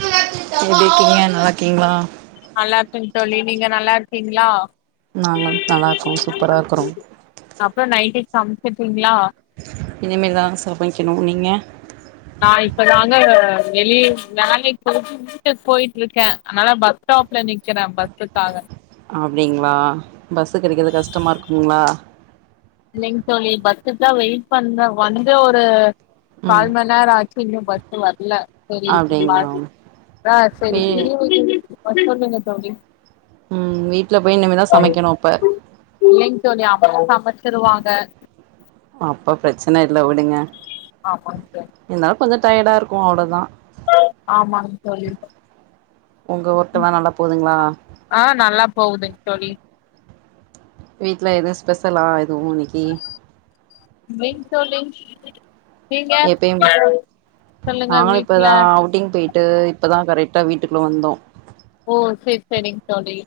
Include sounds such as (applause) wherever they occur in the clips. எப்டி இருக்கீங்க நல்லாருக்கீங்ளா நல்லா இருக்க தோழி நீங்க நல்லாருக்கீங்ளா நாங்களு நல்லாருக்கோ சூப்பரா இருக்கறோ அப்பற நைட்டுக்கு சமச்சிருப்பீங்ளா இனிமேல்தா சமைக்கணு நீங்க நா இப்ப தாங்க வெளிய வேலைக்கு போயிட்டு வீட்டுக்கு போயிட்ருக்கே அதனால பஸ் ஸ்டாப்ல நிக்கிறே பஸ்சுக்காக அப்டிங்ளா பஸ்சுக்கு நிக்கிறது கஷ்டமா இருக்குங்ளா இல்லைங் தோழி பஸ்சுக்தா வெயிட் பண்ற வந்து ஒரு ம் கால் மண்நேரோ ஆ ச்சு இன்னொ பஸ்சு வர்ல செரி வா அப்டிங்களா தா செரி வீ பிரிவு (inaudible) ஆ சொல்லுங்க தோழி ம் வீட்ல போய் இனிமே தா சமைக்கணு அப்ப ஏங் தோழி அவுங்க சமச்சிருவாங்க அப்ப ப்ரெச்சன இல்ல விடுங்க ஆமாங் தோழி என்ன கொஞ்சோ டயர்டாருக்கு அவ்ளோதா ஆமாங் தோழி ஒங்க ஒர்கெல்லா நல்லா போதுங்ளா ஆ நல்லா போகுதுங் தோழி வீட்ல எதுவு ஸ்பெஷலா எதுவு இன்னைக்கி இல்லைங் தோழி நீங்க எப்பயும் சொல்லுங்க நாங்களு வீட்ல இப்பதா அவுட்டிங் போய் ட்டு இப்பதா கரெக்டா வீட்டுக்குள்ள வந்தோ ஓ செரி செரிங் தோழி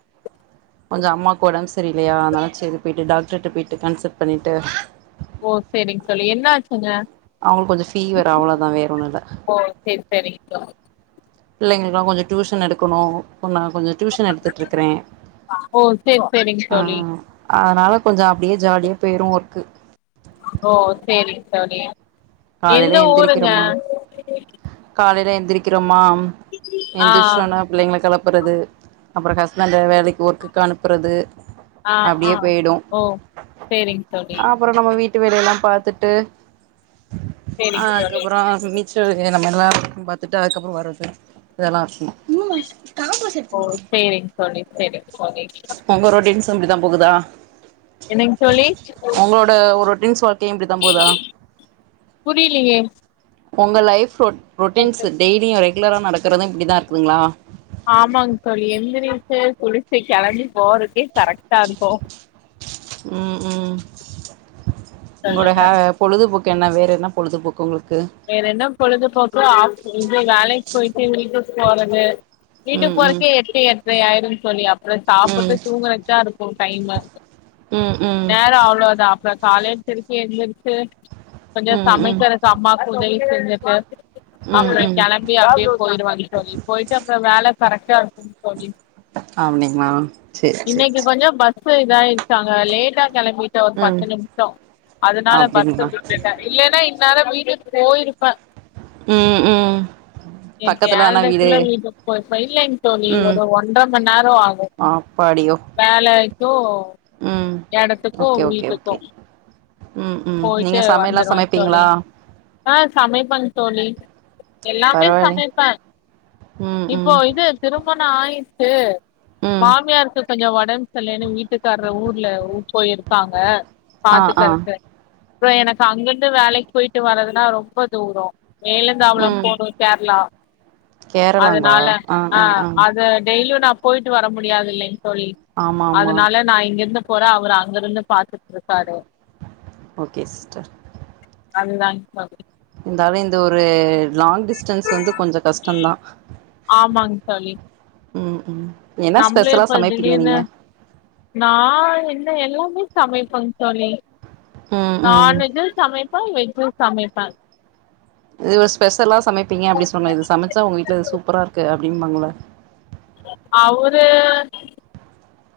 கொஞ்சோ அம்மாக்கு ஒடம்பு சரியில்லையா அதனால செரி போய்ட்டு டாக்டர்ட போயிட்டு கன்சல்ட் பண்ணிட்டு ஓ சேரிங் தோழி என்ன ஆச்சுங்க அவுங்களுக்கு கொஞ்சோ ஃபீவர் அவ்ளோதா வேற ஒன்னுல்ல ஓ செரி செரிங் தோழி பிள்ளைங்களுக்குலா கொஞ்சோ டியூஷன் எடுக்கணு பொன் நா கொஞ்ச டியூஷன் எடுத்துட்டுருக்குறே ஓ சேரி சேரிங் ஆ தோழி அதனால கொஞ்ச அப்டியே ஜாலியா போயிரு வொர்க்கு ஓ செரிங் தோழி எந்த ஊருங்க காலேல எந்திரிக்கிறோமா அம் ஆ எந்திரிஷோனப் பிள்ளைங்கள கெளப்புறது அப்பறோ ஹஸ்பண்ட வேலைக்கு ஒர்க்குக்கு அனுப்புறது ஆஹ் ஆ அப்டியே ஓ சேரிங் தோழி அப்பறோ நம்ம வீட்டு வேலயெல்லா பாத்துட்டு சேரிங் தோழி அதுக்கப்பறோ மிச்ச வேறமெல்லாம் பாத்துட்டு அதுக்கப்பறோ வர்றது இதெல்லா ம் ஓ சேரிங்க தோழி செரிங்க தோழி உங்க ரொட்டின்ஸ் அப்டித்தா போகுதா என்னங் தோழி உங்களோட ஒரு ரொட்ரின்ஸ் வாழ்க்கயு இப்டி தா போதா புரியிலேயே உங்க லைஃப் ரொ ரொட்டீன்ஸ் டெய்லியு ரெகுலராக நடக்கறது இப்டிதா இருக்குதுங்களா ஆமாங் தோழி எந்திரிச்சு குளிச்ட்டு கெளம்பி போறக்கே கரெக்ட்டாருக்கு ம் ம் உங்களோட சொல்லுங்க ஹேப் பொழுதுபோக்கு என்ன வேறு என்ன பொழுதுபோக்கு உங்களுக்கு வேறென்ன பொழுதுபோக்கு ஆஃப் இது வேலை போயிட்டு வீட்டுக்கு போறது வீட்டுக்கு ம் ம் போறக்கே எட்டு எட்ரை ஆயிரு தோழி அப் சாப்பிட்டு ம் தூங்கிறக்தா இருக்கு டைமு ம் ம் நேரோ அவ்ளோ தா அப்றோ காலேல திருப்பி எந்திருச்சு கொஞ்ச ம் சமைக்கிறக்கு அம்மாக்கு உதவி செஞ்சிட்டு ம் அப்றோ ம் ம் கெளம்பி அப்டியே போயிடுவேன் தோழி போயிட்டு அப்றோ வேல கரெக்டா இருக்கு தோழி அப்டீங்ளா இன்னிக்கு கொஞ்சோ பஸ்சு இதாயிருச்சாங்க லேட்டா கெளம்பி டோ ஒரு ம் பத்து நிமிஷோ அதனால பஸ்ச அப்டிங்களா விட்டுட்டே இல்லன்னா இன்னேரோ வீட்டுக்கு போயிருப்பே ம் ம் நேத்து பக்கத்துல தானா வீடு ஏழ்றக்குள்ள வீட்டுக்கு போயிருப்ப இல்லிங் தோழி ம் ஒரு ஒன்றர மணி நேரோ ஆகு அப்பாடியோ வேலைக்கு ம் எடத்துக்கு ஓகே ஓகே வீட்டுக்கு ஓகே ம் ம் நீங்க போயிட்டு சமையல் எல்லா வந்துருவே தோழி சமைப்பீங்ளா ஆ சமைப்பேங்க தோழி எல்லாமே பரவாயில்லை சமைப்பே ம் ம் திருமண ஆயிடுச்சு ம் மாமியாருக்கு கொஞ்சோ ஒடம்பு சறியில்லன்னு வீட்டுக்காரரு ஊர் ல ஊர் போயிருக்காங்க ஆ ஆ பாத்துக்கறக்கு அப்றோ எனக்கு அங்கிருந்து வேலைக்கு போயிட்டு வரதுன்னா ரொம்ப தூரோ வேலந்தாவலோ ம் போணு கேர்ளா அதனால ஆ அது டெய்லியு நா போயிட்டு வர முடியாது இல்லிங்க தோழி ஆமா ஆமா அதனால நா இங்கிருந்து போற அவரு அங்க இருந்து பாத்துட்டு இருக்காரு ஓகே சிஸ்டர் அதுதாங் தோழி இருந்தாலு இந்த ஒரு லாங் டிஸ்டன்ஸ் வந்து கொஞ்சோ கஷ்டந்தா ஆமாங் தோழி ம் ம் என்ன நம்மளே ஸ்பெஷலா இப்ப சமைப்பீங்க திடீர்னு நீங்க நா என்ன எல்லாமே சமைப்பங் தோழி ம் ம் நான்வெஜ்சு சமைப்ப வெஜ்சு சமைப்ப இது ஒரு ஸ்பெஷலா சமைப்பீங்க அப்டி சொன்ன இது சமச்சா உங்க வீட்ல இது சூப்பரா இருக்கு அப்டின்னுபாங்கள அவரு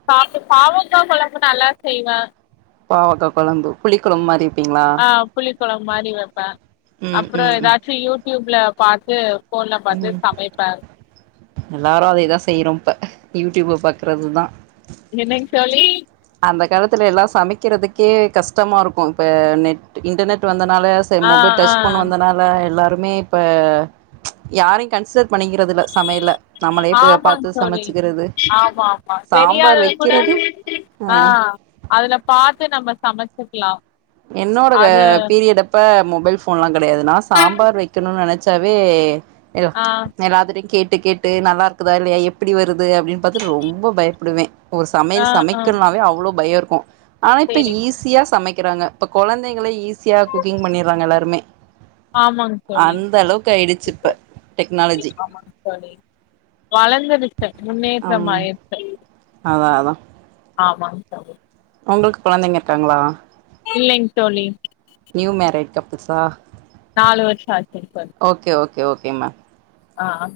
பாக் பாவக்கா கொழம்பு நல்லா செய்வ பாவக்கா கொழம்பு புளி கொழம்பு மாரி வெப்பீங்ளா நா புளி கொழம்பு மாரி வைப்ப ம் அப்றோ ம் ம் எதாச்சு யூடியூப்ல பாத்து ஃபோன்ல பாத்து ம் சமைப்பே எல்லாரு அதேதா செய்யறோ இப்ப யூடியூப் பாக்கறதுதா என்னங் தோழி அந்த காலத்துல எல்லா சமைக்கிறதுக்கே கஷ்டமா இருக்கு இப்ப நெட் இன்டர்நெட் வந்தனால ஆ மொபைல் ஆ டச் பண்ண வந்தனா ல எல்லாருமே இப்ப யாரையு கன்சிடர் பண்ணிக்கிறது இல்ல சமையல்ல ஆமாங் தோழி ஆமா ஆமா சாம்பார் தெரியாதத கூட வெக்கிறது ஆ அதுல பாத்து நம்ம சமச்சுக்கலா என்னோட பீரியடப்ப மொபைல் ஃபோன்லா கெடையாது நா சாம்பார் வை வைக்கணுனு நெனச்சாவே ஆ எல்லாத்து கிட்டயு கேட் கேட்டு கேட்டு நல்லா இருக்குதா இல்லியா எப்டி வருது அப்டின்னு பாத்துட்டு ரொம்ப பயப்படுவே ஒரு ஆ சமையல் ஆ சமைக்கணுனாவே அவ்ளோ பயோ இருக்கு ஆனா இப்ப சேரிங்க ஈஸியா சமைக்கிறாங்க இப்ப கொழந்தைங்களே ஈஸியா குக்கிங் பண்ணிறாங்க எல்லாருமே ஆமாங்க தோழி அந்த அளவுக்கு ஆயிடுச்சு இப்ப டெக்னாலஜி ஆமாங்க தோழி வளந்துருச்சு ம் முன்னேற்றமாயிருச்சு அதா அதா ஆமாங்க தோழி உங்களுக்கு குழந்தைங்க இருக்காங்களா இல்லைங் தோழி நியூ மேரேட் கப்புள்ஸா நாலு வருஷோ ஆச்சுங்க தோழி ஓகே ஓகே ஓகேம்மா ஆ ஆ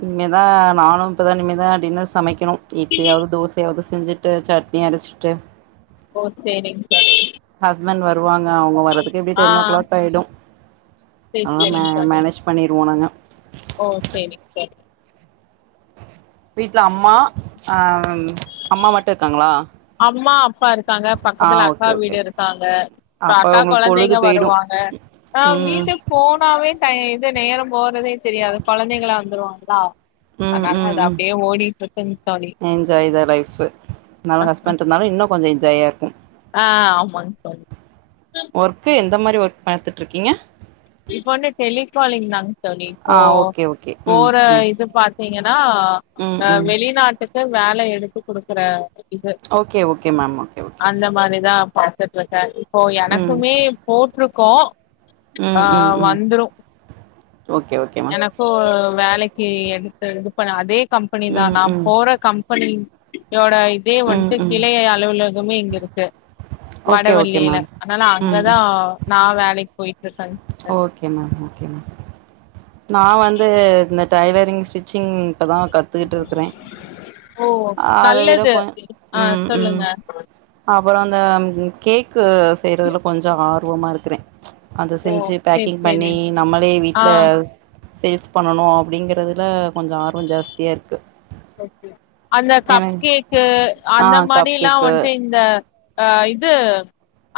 இனிமேதா நானு இப்பதா நிமேதா டின்னர் சமைக்கணு இட்லியாவது தோசையாவது செஞ்சு சட்னி அரைச்சிட்டு ஓ சேரிங் தோழி ஹஸ்பண்ட் வருவாங்க அவங்க வர்ரதுக்கு எப்படியு ஆ டென் ஓ கிளாக் ஆயிடு சேரி அதா மே சேரிங்க தோழி மேனேஜ் பண்ணிருவோ நாங்க ஓ சரிங் சார் வீட்ல அம்மா அ ம் அம்மா மட்டு இருக்காங்களா அம்மா அப்பா இருக் க்காங்க ஆ பக்கத்துல அக்கா ஓகே ஓகே வீடு ஓகே இருக்காங்க அப்ப அக்கா உங்களுக்கு பொழுது கொழந்தைங்க போயிடு வருவாங்க ஆ ம் வீட்டுக்கு போனாவே டை இது நேரோ போறதே தெரியாது கொழந்தைங்களா வந்துருவாங்களா ம் ம் நல்லது ம் அப்டியே ஓடிட்ருக்குங் தோழி என்ஜாய் தா லைஃபு நல்ல ஹஸ்பண்டு இருந்தாலு இன்னு கொஞ்சோ என்ஜாயா இருக்கு ஆ ஆ ஆமாங்க தோழி ஒர்க்கு எந்த மாரி ஒர்க் பாத்துட்ருக்கீங்க இப்ப வந்து டெலிகாலிங் தாங்க தோழி இப்போ ஆ ஓகே ஓகே ம் போற ம் இது பாத் த்தீங்கன்னா ம் அ ம் வெளிநாட்டுக்கு வேல எடுத்து குடுக்குற இது okay okay ma'am okay okay அந்த மாரிதா பா பாத்துட்ருக்க இப்போ ம் எனக்குமே போட்ருக்கோ ஆ ம் ம் ம் வந்துரு ஓகே ஓகே எனக்கு வேலைக்கு எடுத்து இது பண்ண அதே கம்பெனி தா ம் நா ம் போற கம்பெனி யோட இதே ம் வந்ட்டு ம் கிளையே அலுவலகமே இங்க இருக்கு ஓகே ஓகே வடவள்ளியில மேம் அதனால ம் அங்கதா நா வேலைக்கு போயிட்ருக்கன் ஓகே மேம் ஓகே மேம் நா வந்து இந்த டைலரிங் ஸ்டிச்சிங் இப்பதா கத்துகிட்ருக்குறே ஓ அத விட நல்லது கொஞ் ஆ ம் ம் சொல்லுங்க அப்பற அந்த கேக்கு செய்யறதுல கொஞ்ச ஆர்வமா இருக்குறே ச் அத ஓ செஞ்சு சேரி பேக்கிங் சேரி பண்ணி நம்மளே ஆ வீட்ல சேல்ஸ் பண்ணணு அப்படிங்கிறதுல கொஞ்சோ ஆர்வோ ஜாஸ்தியா இருக்கு அந்த கப் எனக்கு கேக்கு ஆ அந்த கப் மாரில்லா கேக்கு வந்துட்டு இந்த அ இது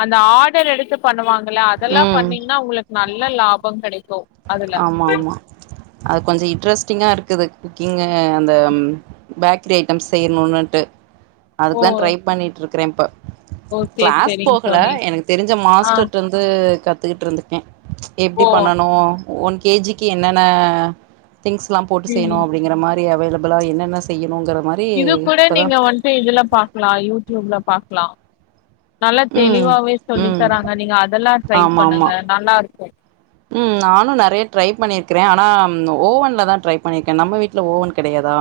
அந்த ஆர்டர் எடுத்து பண்ணுவாங்கள அதெல்லா ம் பண்ணீங்கன்னா உங்களுக் நல்ல லாப கெடைக்கு அதுல ஆமா ஆமா அது கொஞ்ச இன்ட்ரெஸ்ட்டிங்கா இருக்குது குக்கிங்கு அந்த ம் பேக்கரி ஐட்டம்ஸ் செய்யணுனுட்டு ஓ அதுக்கு தா ட்ரை பண்ணிட்ருக்குறே இப்ப ஓ சேரி கிளாஸ் சேரிங்க போகல தோழி எனக்கு தெரிஞ்ச ஆ மாஸ்டர்ட இ ருந்து கத்துக்கிட்டு இருந்துருக்கேன் எப்டி ஓ பண்ணணு ஒன் கேஜிக்கு என்னென்ன திங்ஸ்லாம் போட்டு ம் செய்யணும் அப்டிங்கிற மாரி அவைலபள் பளா என்னென்ன செய்யணும்ங்கற மாரி இது கூட இப்பதா நீங்க வன்ட்டு இதுல பாக்கலாம் யூடியூப்ல பாக்கலாம் நல்லா ம் தெளிவாவே சொல்லி ம் தராங்க நீங்க அதெல்லாம் ட்ரை ஆமா பண்ணுங்க ஆமா நல்லாருக்கும் ம் நானும் நெறைய ட்ரை பண்ணியிருக்குறேன் ஆனா ஓவன்ல தான் ட்ரை பண்ணியிருக்கேன் நம்ம வீட்ல ஓவன் கிடையாதா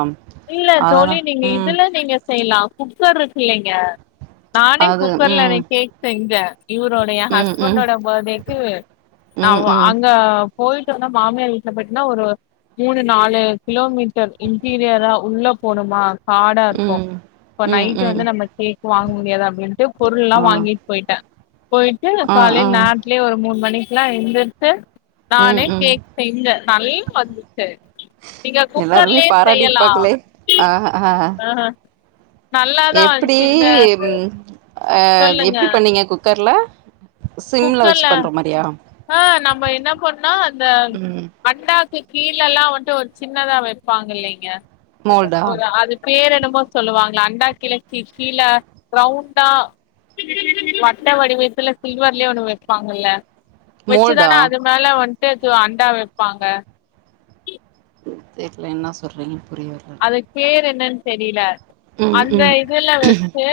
இல்ல தோழி நீங்க இதுல நீங்க செய்யலாம் குக்கர் இருக்கு இல்லைங்க நானே அது குக்கர்ல ம் அன்னிக்கு கேக் செஞ்சேன் இவரோட என் ம் ம் ஹஸ்பண்டோட பர்த்டேக்கு ம் அவ் அங்க போய்ட்டோம்னா மாமியார் வீட்ல போய்ட்டுனா ஒரு மூணு நாலு கிலோமீட்டர் இன்டீரியரா உள்ள போணோமா ஹாடா இருக்கும் ம் இப்ப ம் ம் நைட் ம் வந்து நம்ம கேக் வாங்க முடியாது அப்டின்ட்டு பொருள் ஆ எல்லாம் வாங்கிட் போயிட்டேன் போய்ட்டு ஆ ஆ காலைல் நேரத்துலயே ஒரு மூணு மணிக்குலாம் எழுந்திரிச்சு நானே ம் ம் கேக் செஞ்சன் நல்லா வந்துச்சு நீங்க குக்கர்லயே செய்யலாம் ஆஹ் ஆஹ அ எப்டி ம் அ சொல்லுங்க எப்டி பண்ணீங்க குக்கர்ல சிம்ல வச்சு குக்கர்ல பண்ற மாரியா ஆ நம்ம என்ன பண்ணா அந்த ம் அண்டாக்கு கீழல்லாம் வன்ட்டு ஒரு சின்னதா வைப்பாங்க இல்லைங்க மோல்டா ஒரு அது பேர் என்னமோ சொல்லுவாங்களா அண்டா கீழ கி கீள ரவுண்டா வட்ட வடிவத்துல சில்வர் கீழே ஒண்ணு வைப்பாங்கல்ல மோல்டா வச்சுதானா அது மேல வன்ட்டு சொ அண்டா வைப்பாங்க தெர்ல என்னா சொல்றீங்கன்னு புரியல இது பேர் என்னன்னு தெரில ம் அந்த ம் இதுல வச்சு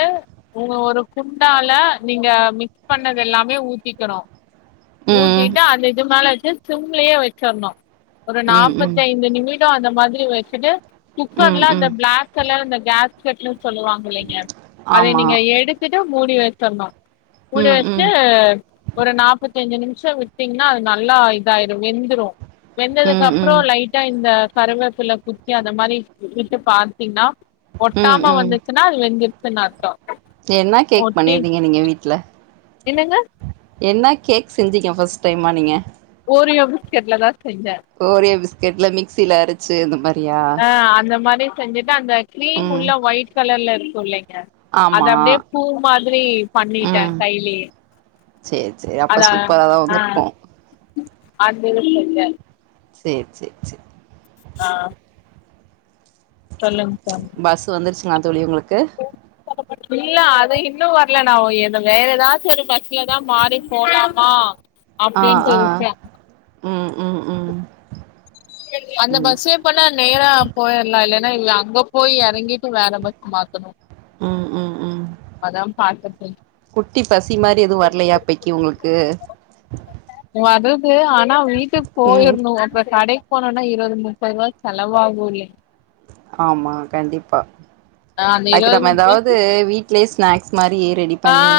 உங்க ஒரு குண்டால நீங்க மிக்ஸ் பண்ணது எல்லாமே ஊத்திக்கனும் ம் ஊத்தீட்டு அந்த இது மேல வச்சு சிம்லயே வச்சரணும் ஒரு ம் ம் நாப்பத்தி ஐந்து நிமி ஷம் அந்த மாதிரி வச்சுட்டு குக்கர்ல ம் அந்த ம் பிளாக் கலர்ல அந்த கேஸ் கட்ன்னு சொல்லுவாங் இல்லைங்க அத ஆமா நீங்க எடுத்துட்டு மூடி வச்சரனும் மூடி ம் வச்ட்டு ம் ஒரு நாப்பத்தஞ்சு நிமிசோ விட்டீங்கன்னா அது நல்லா இதாயிரும் வெந்துரும் வெந்ததுக்கு ம் அப்பறோ ம் லைட்டா இந்த கருவேப்புள்ள குத்தி அந்த மாரி வி விட்டு பாத்தீங்ன்னா ம் ஒட்டாம ம் வந்துச்சுன்னா அது வெஞ்சிருச்சுன்னு அர்த்தோ என்ன கேக் ஒட்டி பண்ணியிருதீங்க நீங்க வீட்ல என்னங்க என்னா கேக் செஞ்சீங்க ஃபஸ்ட் டைமா நீங்க ஓரியோ பிஸ்கெட்லதான் செஞ்சே ஓரியோ பிஸ்கட்ல மிக்ஸில அரச்சு இந்த மாரியா ஆ அந்த மாரி செஞ்சுட்டு அந்த கிரீம் ம் உள்ள ஒயிட் கலர்ல இருக்கு இல்லைங்க அத ஆமா அப்டியே பூ மாதிரி பண்ணிட்டேன் கைலயே சேர் சேரி அப்போ சூப்பரா தான் வந்திருக்கும் அந்த வெளிய இருக்க சேர் சேர் சேர் அ ஆ சொல்லுங்க சார் பஸ் வந்துருச்சுங்களா தோழி உங்களுக்கு இல்ல அது இன்னும் வரல நா ஏது வேற ஏதாச்சும் ஒரு பஸ்லதான் மாறி போலாமா ஆ அப்டின்ட்டு ஆ இருக்கே ம் ம் ம் அந்த ம் பஸ்ஸு இப்பலா நேரா போயிரலா இல்லன்னா இல் அங்க போய் எறங்கிட்டு வேற பஸ் மாத்தணு ம் ம் ம் அதாம் பாத்துட்டுருந் குட்டி பசி மாரி எதுவு வர்லையா இப்பக்கி உங்களுக்கு வருது ஆனா வீட்டுக்கு ம் போயிருணு அப்ற கடைக் போனோனா இருவது முப்பது ரூவா செலவாகுல்லைங் ஆமா கண்டிப்பா ஆ அந்த அதுக்கு இருவது நம்ம முப்ப எதாவ்து வீட்லயே ஸ்நாக்ஸ் மாரி ரெடி ஆ பண்ணி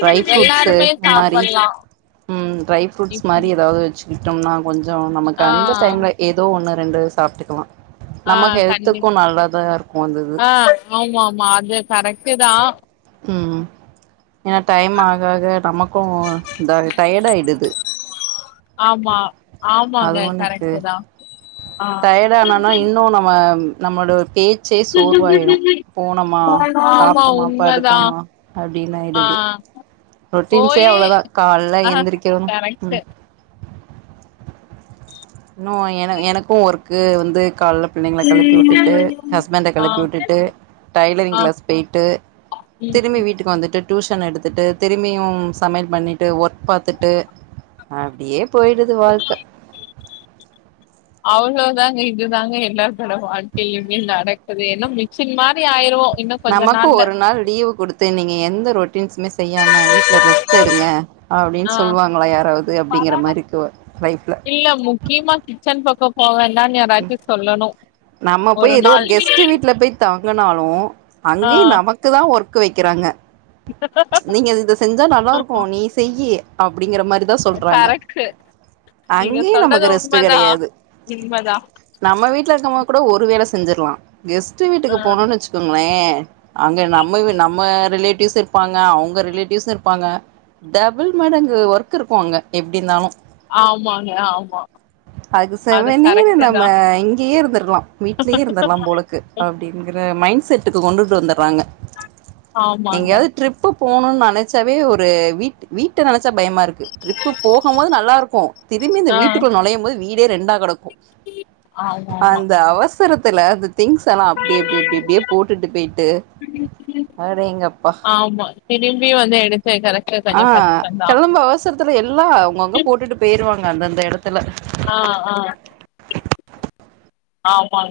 ட்ரை ஃப்ரூட்ஸ் எல்லாருமே இந் மாரி சாப்பல்லா ம் ட்ரை ஃப்ருட்ஸ் மாரி எதாவ்து வெச்சு விட்டோம்னா கொஞ்சொ நமக்கு ஆ அந்த டைம்ல ஏதோ ஒன்னு ரெண்டு சாப்ட்டுக்குலா ஆ நம்ம ஹெல்த்துக்கு நல்லதா இருக்கு அந்த இது ஆமாமா அது கரெக்ட்டுதா ம் ஏனா டைம் ஆக ஆக நமக்கு இதா டயர்ட் ஆயிடுது ஆமா ஆமாங்க அது கரெக்ட்டுதா ஆ இதானனா இன்னு நம்ம நம்மோட ஒரு பேச் சே சோர்வாயிடு போனோமா ஆமா சாப்ட்டோமா உண்மதா படுத்தமா அப்டின்னு ஆ ஆயிடுது ரொட்டின்ஸே போயி அவ்ளோதா கால்ல ஆ எந்திரிக்கனு ம் கரெக்ட்டு இன்னு என எனக்கு வொர்க்கு வந்து கால்ல பிள்ளைங்கள கெழப்பி வுட்டுட்டு ஹஸ்பண்ட ஆ கெழப்பி வுட்டுட்டு ஆ டைலரிங் கிளாஸ் போய்ட்டு ம் திரும்பி வீட்டுக்கு வந்துட்டு டியூஷன் எடுத்துட்டு திரும்பியு சமையல் பண்ணிட்டு ஒர்க் பாத்துட்டு அப்டியே போயிடுது வாழ்க்க அவ்ளோதாங்க இதுதாங்க எல்லாத்தோட வாழ்க்கையிலுமே நடக்குது என்ன மிச்சின் மாரி ஆயிருவோ இன்னு கொஞ்ச நமக்கு நாள்ல ஒரு நாள் லீவு குடுத்து நீங்க எந்த ரொட்டின்ஸுமே செய்யாம வீட்ல ரெஸ்ட் எடுங்க அப்டின் சொல்வாங்களா யாராவது ஆ அப்டிங்கிற மாரிக்கு லைஃப்ல இல்ல மு க்கீமா கிச்சன் பக்கொ போவேண்டான்னு யாரச்சு சொல்லணும் நம்ம ஒரு போய் ஏதோ நாள் கெஸ்ட் வீட்ல போய் தங்குனாலு ஆ அங்கயு நமக்குதா ஒர்க்கு வைக்கிறாங்க (unintelligible) நீங்க இதத செஞ்சா நல்லாருக்கு நீ செய்யி அப்டிங்குற மாரிதா சொல்றாங்க கரெக்ட்டு நீங்க அங்கேயு சொல்றது நமக்கு ரெஸ்ட் உண்மதா கெடையாது உண்மதா நம்ம வீட்ல இருக்கம்போது கூட ஒரு வேல செஞ்சிர்லா கெஸ்ட் ஆ வீட்டுக்கு போனோன் வெச்சுக் குங்ளே அங்க நம்ம வீ நம்ம ரிலேட்டிவ்ஸ் இருப்பாங்க அவங்க ரிலேட்டிவ்ஸ் இருப்பாங்க டபுள் மடங்கு ஒர்க் இருக்கு அங்க எப்டிருந்தாலு ஆமாங்க ஆமா அது கரெக்ட்டுதா அ இங்கேயே இருந்திருக்கலா வீட்லயே இருந்தர்லா போலக்கு அப்டிங்ற அ மைண்ட் செட்டுக்கு கொண்டுட்டு வந்தடுறாங்க ஆமாங்க எங்கேயாவது ட்ரிப் ப்பு போனுனு நெனைச்சாவே ஒரு வீட் வீட்ட நினச்சா பயமா இருக்கு ட்ரிப்பு போகும்போது நல்லாருக்கு திரும்பி இந்த ஆ வீட்டுக்குள்ள நுழையும் போது வீடே ரெண்டா கெடக்கு ஆமாமா அந்த அவசரத்துல அந்த திங்ஸ் எல்லா அப்டி எப்டி எப்டி அப்டியே போட்டுட்டு பொயிட்டு ஆமா திரும்பியு வந்து எடுத்து கரெக்ட்டா செஞ்சா கஷ்டந்தா த்துல எல்லா அவங்கவங்க போட்டுட்டு போயிருவாங்க அந்தந்த எடத்துல ஆ ஆ ஆமாங்